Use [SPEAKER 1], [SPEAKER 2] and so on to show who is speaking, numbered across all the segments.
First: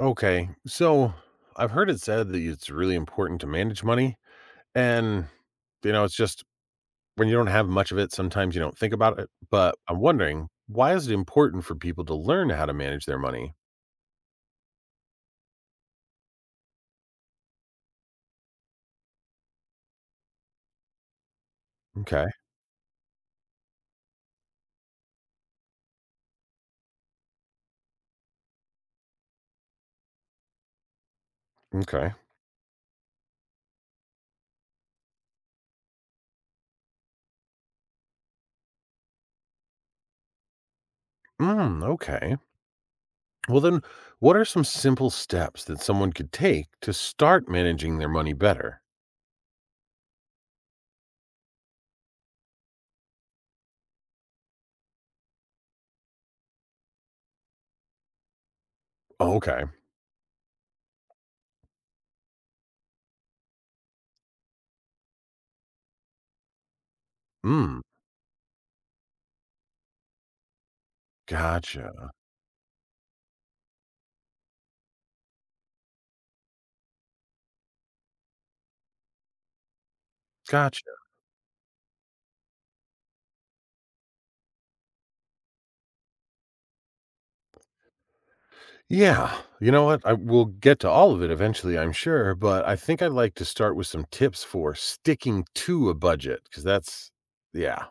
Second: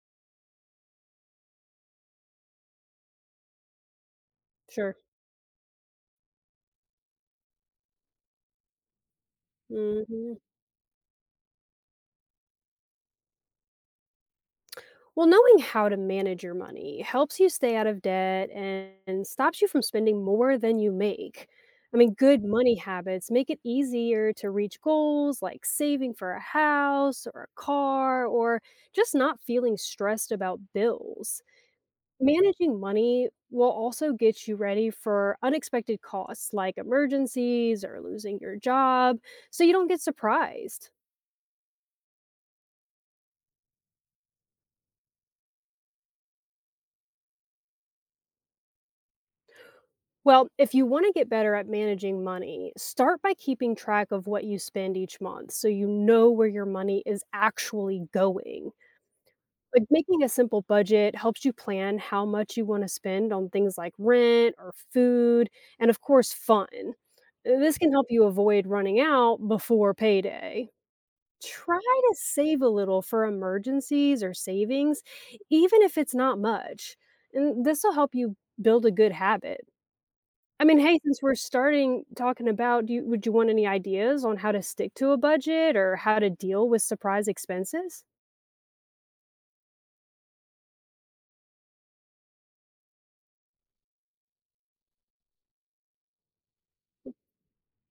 [SPEAKER 1] Okay. So I've heard it said that it's really important to manage money.
[SPEAKER 2] Sure.
[SPEAKER 1] And, it's just when you don't have much of it, sometimes you don't think about it. But I'm
[SPEAKER 2] Mhm.
[SPEAKER 1] wondering, why is it important for people to learn how to manage their money?
[SPEAKER 2] Well, knowing how to manage your money helps you stay out of debt and stops you from spending more than you make. I mean,
[SPEAKER 1] Okay.
[SPEAKER 2] good money habits make it easier to reach goals like saving for a house or a car or just not feeling stressed about bills.
[SPEAKER 1] Okay.
[SPEAKER 2] Managing money will also get you ready for unexpected costs like emergencies or losing your job so you don't get surprised.
[SPEAKER 1] Mm, okay. Well, then, what are some simple steps that someone could take to start managing their money better?
[SPEAKER 2] Well, if you want to get better at managing money, start by keeping track of what you spend each month so you know where your money is actually going.
[SPEAKER 1] Oh, okay.
[SPEAKER 2] Like making a simple budget helps you plan how much you want to spend on things like rent or food, and of course, fun. This
[SPEAKER 1] Mm,
[SPEAKER 2] can help you avoid running out before payday. Try
[SPEAKER 1] gotcha.
[SPEAKER 2] to save a little for emergencies or savings, even if it's not much. And this will help you build a good habit. I mean,
[SPEAKER 1] Gotcha.
[SPEAKER 2] hey, since we're starting talking about do you would you want any ideas on how to stick to a budget or how to deal with surprise expenses?
[SPEAKER 1] Yeah. You know what? I will get to all of it eventually, I'm sure, but I think I'd like to start with some tips for sticking to a budget because that's, yeah.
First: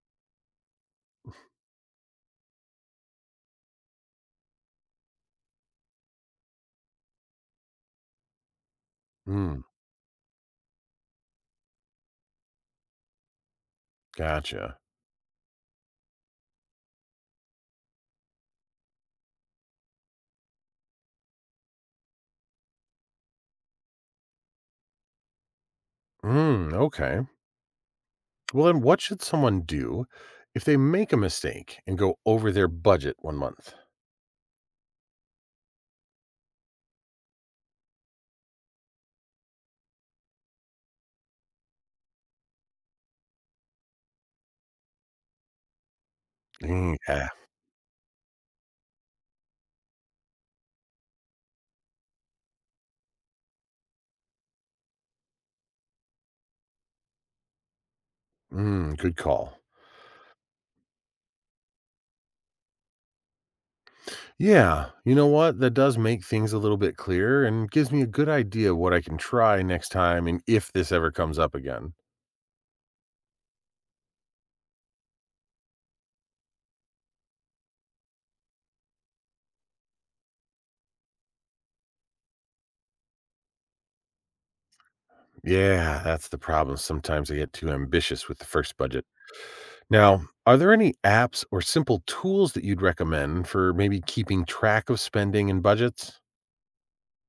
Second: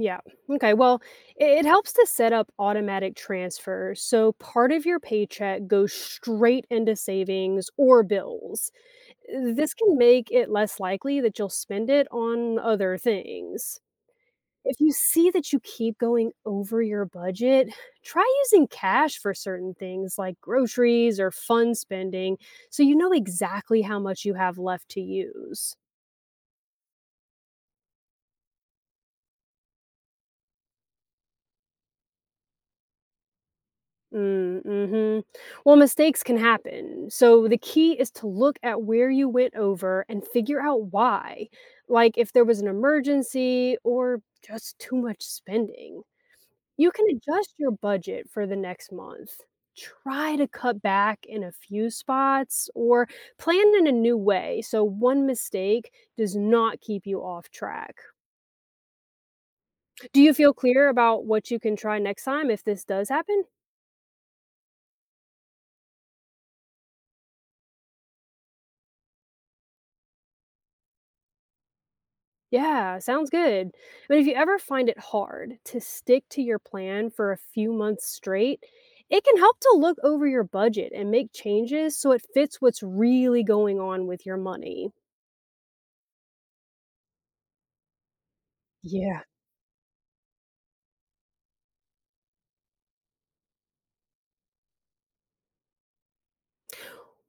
[SPEAKER 2] Yeah. Okay. Well, it helps to set up automatic transfers, so part of your paycheck goes straight into savings or bills.
[SPEAKER 1] Mm,
[SPEAKER 2] This can make it less likely that you'll spend it on other things. If
[SPEAKER 1] gotcha.
[SPEAKER 2] you see that you keep going over your budget, try using cash for certain things like groceries or fun spending so you know exactly how much you have left to use.
[SPEAKER 1] Mm, okay. Well, then what should someone do if they make a mistake and go over their budget one month?
[SPEAKER 2] Mm, mhm. Well, mistakes can happen. So the key is to look at where you went over and figure out why, like if there was an emergency or just too much spending. You
[SPEAKER 1] Mm,
[SPEAKER 2] can
[SPEAKER 1] yeah.
[SPEAKER 2] adjust your budget for the next month. Try to cut back in a few spots or plan in a new way so one mistake does not keep you off track.
[SPEAKER 1] Mm, good call.
[SPEAKER 2] Do you feel clear about what you can try next time if this does happen?
[SPEAKER 1] Yeah. You know what? That does make things a little bit clearer and gives me a good idea of what I can try next time and if this ever comes up again.
[SPEAKER 2] Yeah, sounds good. But if you ever find it hard to stick to your plan for a few months straight, it can help to look over your budget and make changes so it fits what's really going on with your money.
[SPEAKER 1] Yeah, that's the problem. Sometimes I get too ambitious with the first budget.
[SPEAKER 2] Yeah.
[SPEAKER 1] Now, are there any apps or simple tools that you'd recommend for maybe keeping track of spending and budgets?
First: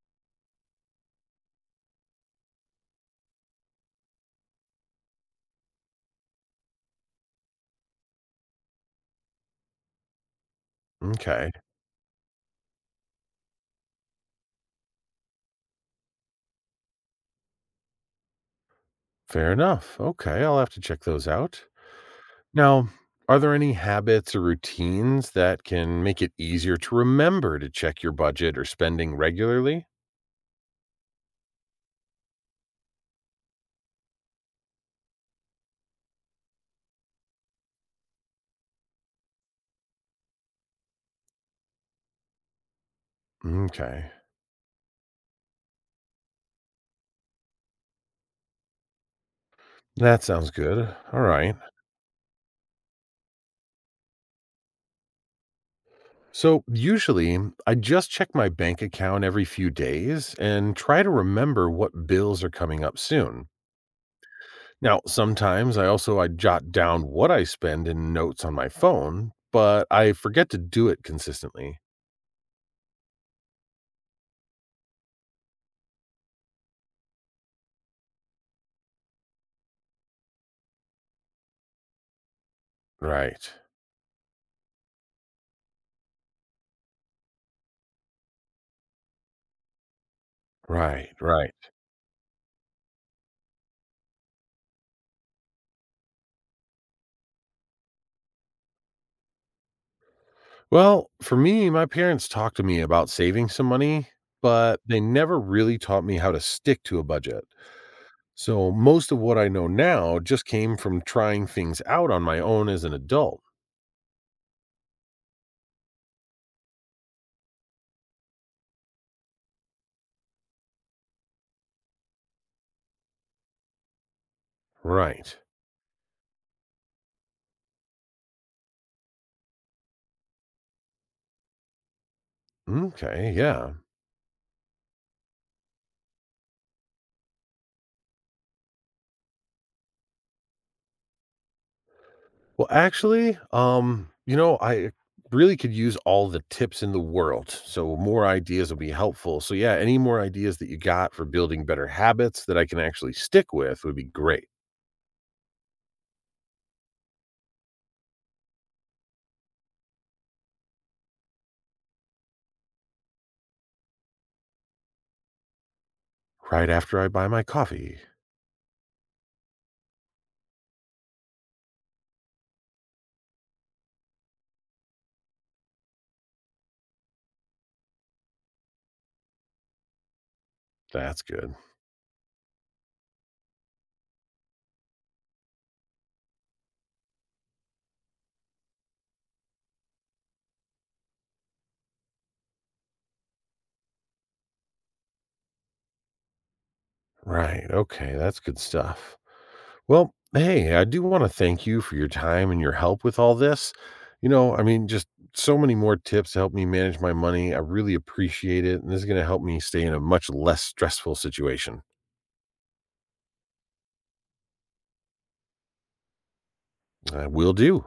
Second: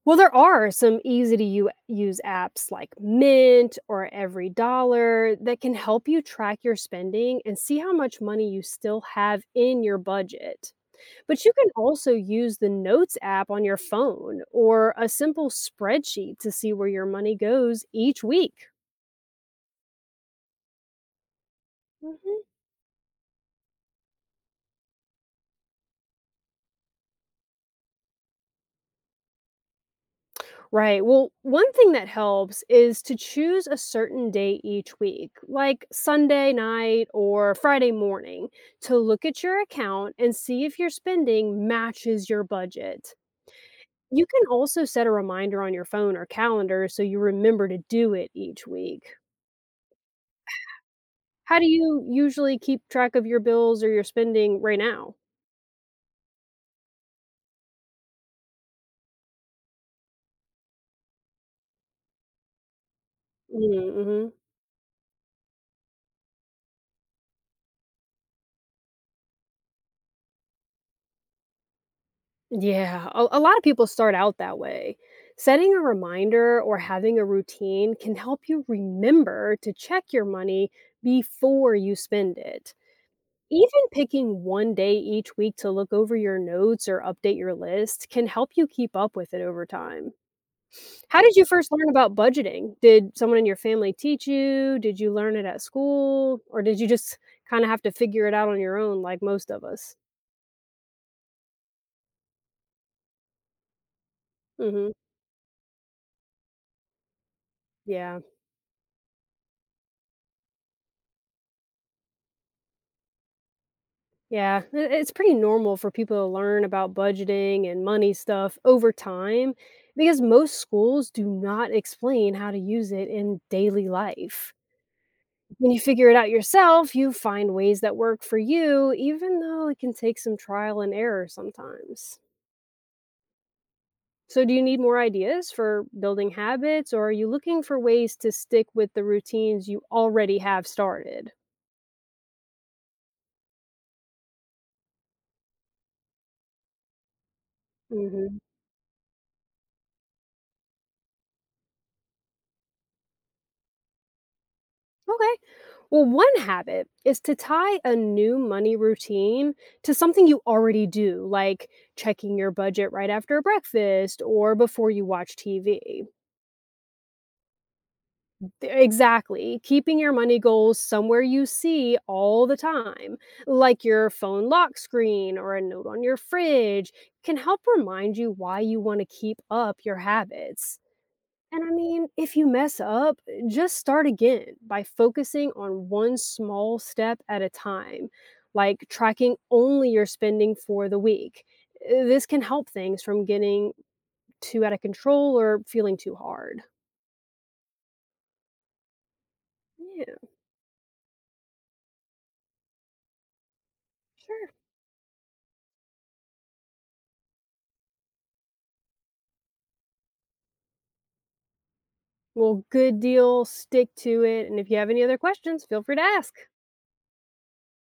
[SPEAKER 2] Well, there are some easy to use apps like Mint or Every Dollar that can help you track your spending and see how much money you still have in your budget. But you
[SPEAKER 1] Okay,
[SPEAKER 2] can also use the Notes app on your phone or a simple spreadsheet to see where your money goes each week.
[SPEAKER 1] fair enough. Okay, I'll have to check those out.
[SPEAKER 2] Mhm.
[SPEAKER 1] Now, are there any habits or routines that can make it easier to remember to check your budget or spending regularly?
[SPEAKER 2] Right. Well, one thing that helps is to choose a certain day each week, like Sunday night or Friday morning, to look at your account and see if your spending matches your budget.
[SPEAKER 1] Okay,
[SPEAKER 2] You can also set a reminder on your phone or calendar so you remember to do it each week.
[SPEAKER 1] that sounds good. All right.
[SPEAKER 2] How do you usually keep track of your bills or your spending right now?
[SPEAKER 1] So, usually, I just check my bank account every few days and try to remember what bills are coming up soon.
[SPEAKER 2] Mm-hmm.
[SPEAKER 1] Now, sometimes I also I jot down what I spend in notes on my phone, but I forget to do it consistently.
[SPEAKER 2] Yeah, a lot of people start out that way. Setting a reminder or having a routine can help you remember to check your money before you spend it.
[SPEAKER 1] Right.
[SPEAKER 2] Even picking one day each week to look over your notes or update your list can help you keep up with it over time.
[SPEAKER 1] Right,
[SPEAKER 2] How did you
[SPEAKER 1] right.
[SPEAKER 2] first learn about budgeting? Did someone in your family teach you? Did you learn it at school? Or did you just kind of have to figure it out on your own like most of us?
[SPEAKER 1] Well, for me, my parents talked to me about saving some money, but
[SPEAKER 2] Hmm.
[SPEAKER 1] they never really taught me how to stick to a budget.
[SPEAKER 2] Yeah.
[SPEAKER 1] So, most of what I know now just came from trying things out on my own as an adult.
[SPEAKER 2] Yeah, it's pretty normal for people to learn about budgeting and money stuff over time because most schools do not explain how to use it in daily life.
[SPEAKER 1] Right.
[SPEAKER 2] When you figure it out yourself, you find ways that work for you, even though it can take some trial and error sometimes.
[SPEAKER 1] Okay, yeah.
[SPEAKER 2] So, do you need more ideas for building habits, or are you looking for ways to stick with the routines you already have started?
[SPEAKER 1] Well, actually, I really could use all the tips in the world. So more
[SPEAKER 2] Mm-hmm.
[SPEAKER 1] ideas will be helpful. So yeah, any more ideas that you got for building better habits that I can actually stick with would be great.
[SPEAKER 2] Okay. Well, one habit is to tie a new money routine to something you already do, like checking your budget right after breakfast or before you watch TV.
[SPEAKER 1] Right after I buy my coffee.
[SPEAKER 2] Exactly. Keeping your money goals somewhere you see all the time, like your phone lock screen or a note on your fridge, can help remind you why you want to keep up your habits.
[SPEAKER 1] That's good.
[SPEAKER 2] And I mean, if you mess up, just start again by focusing on one small step at a time, like tracking only your spending for the week. This can help things from getting too out of control or feeling too hard.
[SPEAKER 1] Right. Okay, that's good stuff.
[SPEAKER 2] Yeah,
[SPEAKER 1] Well, hey, I do want to thank you for your time and your help with all this.
[SPEAKER 2] sure.
[SPEAKER 1] I mean, just so many more tips to help me manage my money. I really appreciate it. And this is going to help me stay in a much less stressful situation.
[SPEAKER 2] Well, good deal. Stick to it. And if you have any other questions, feel free to ask.
[SPEAKER 1] I will do.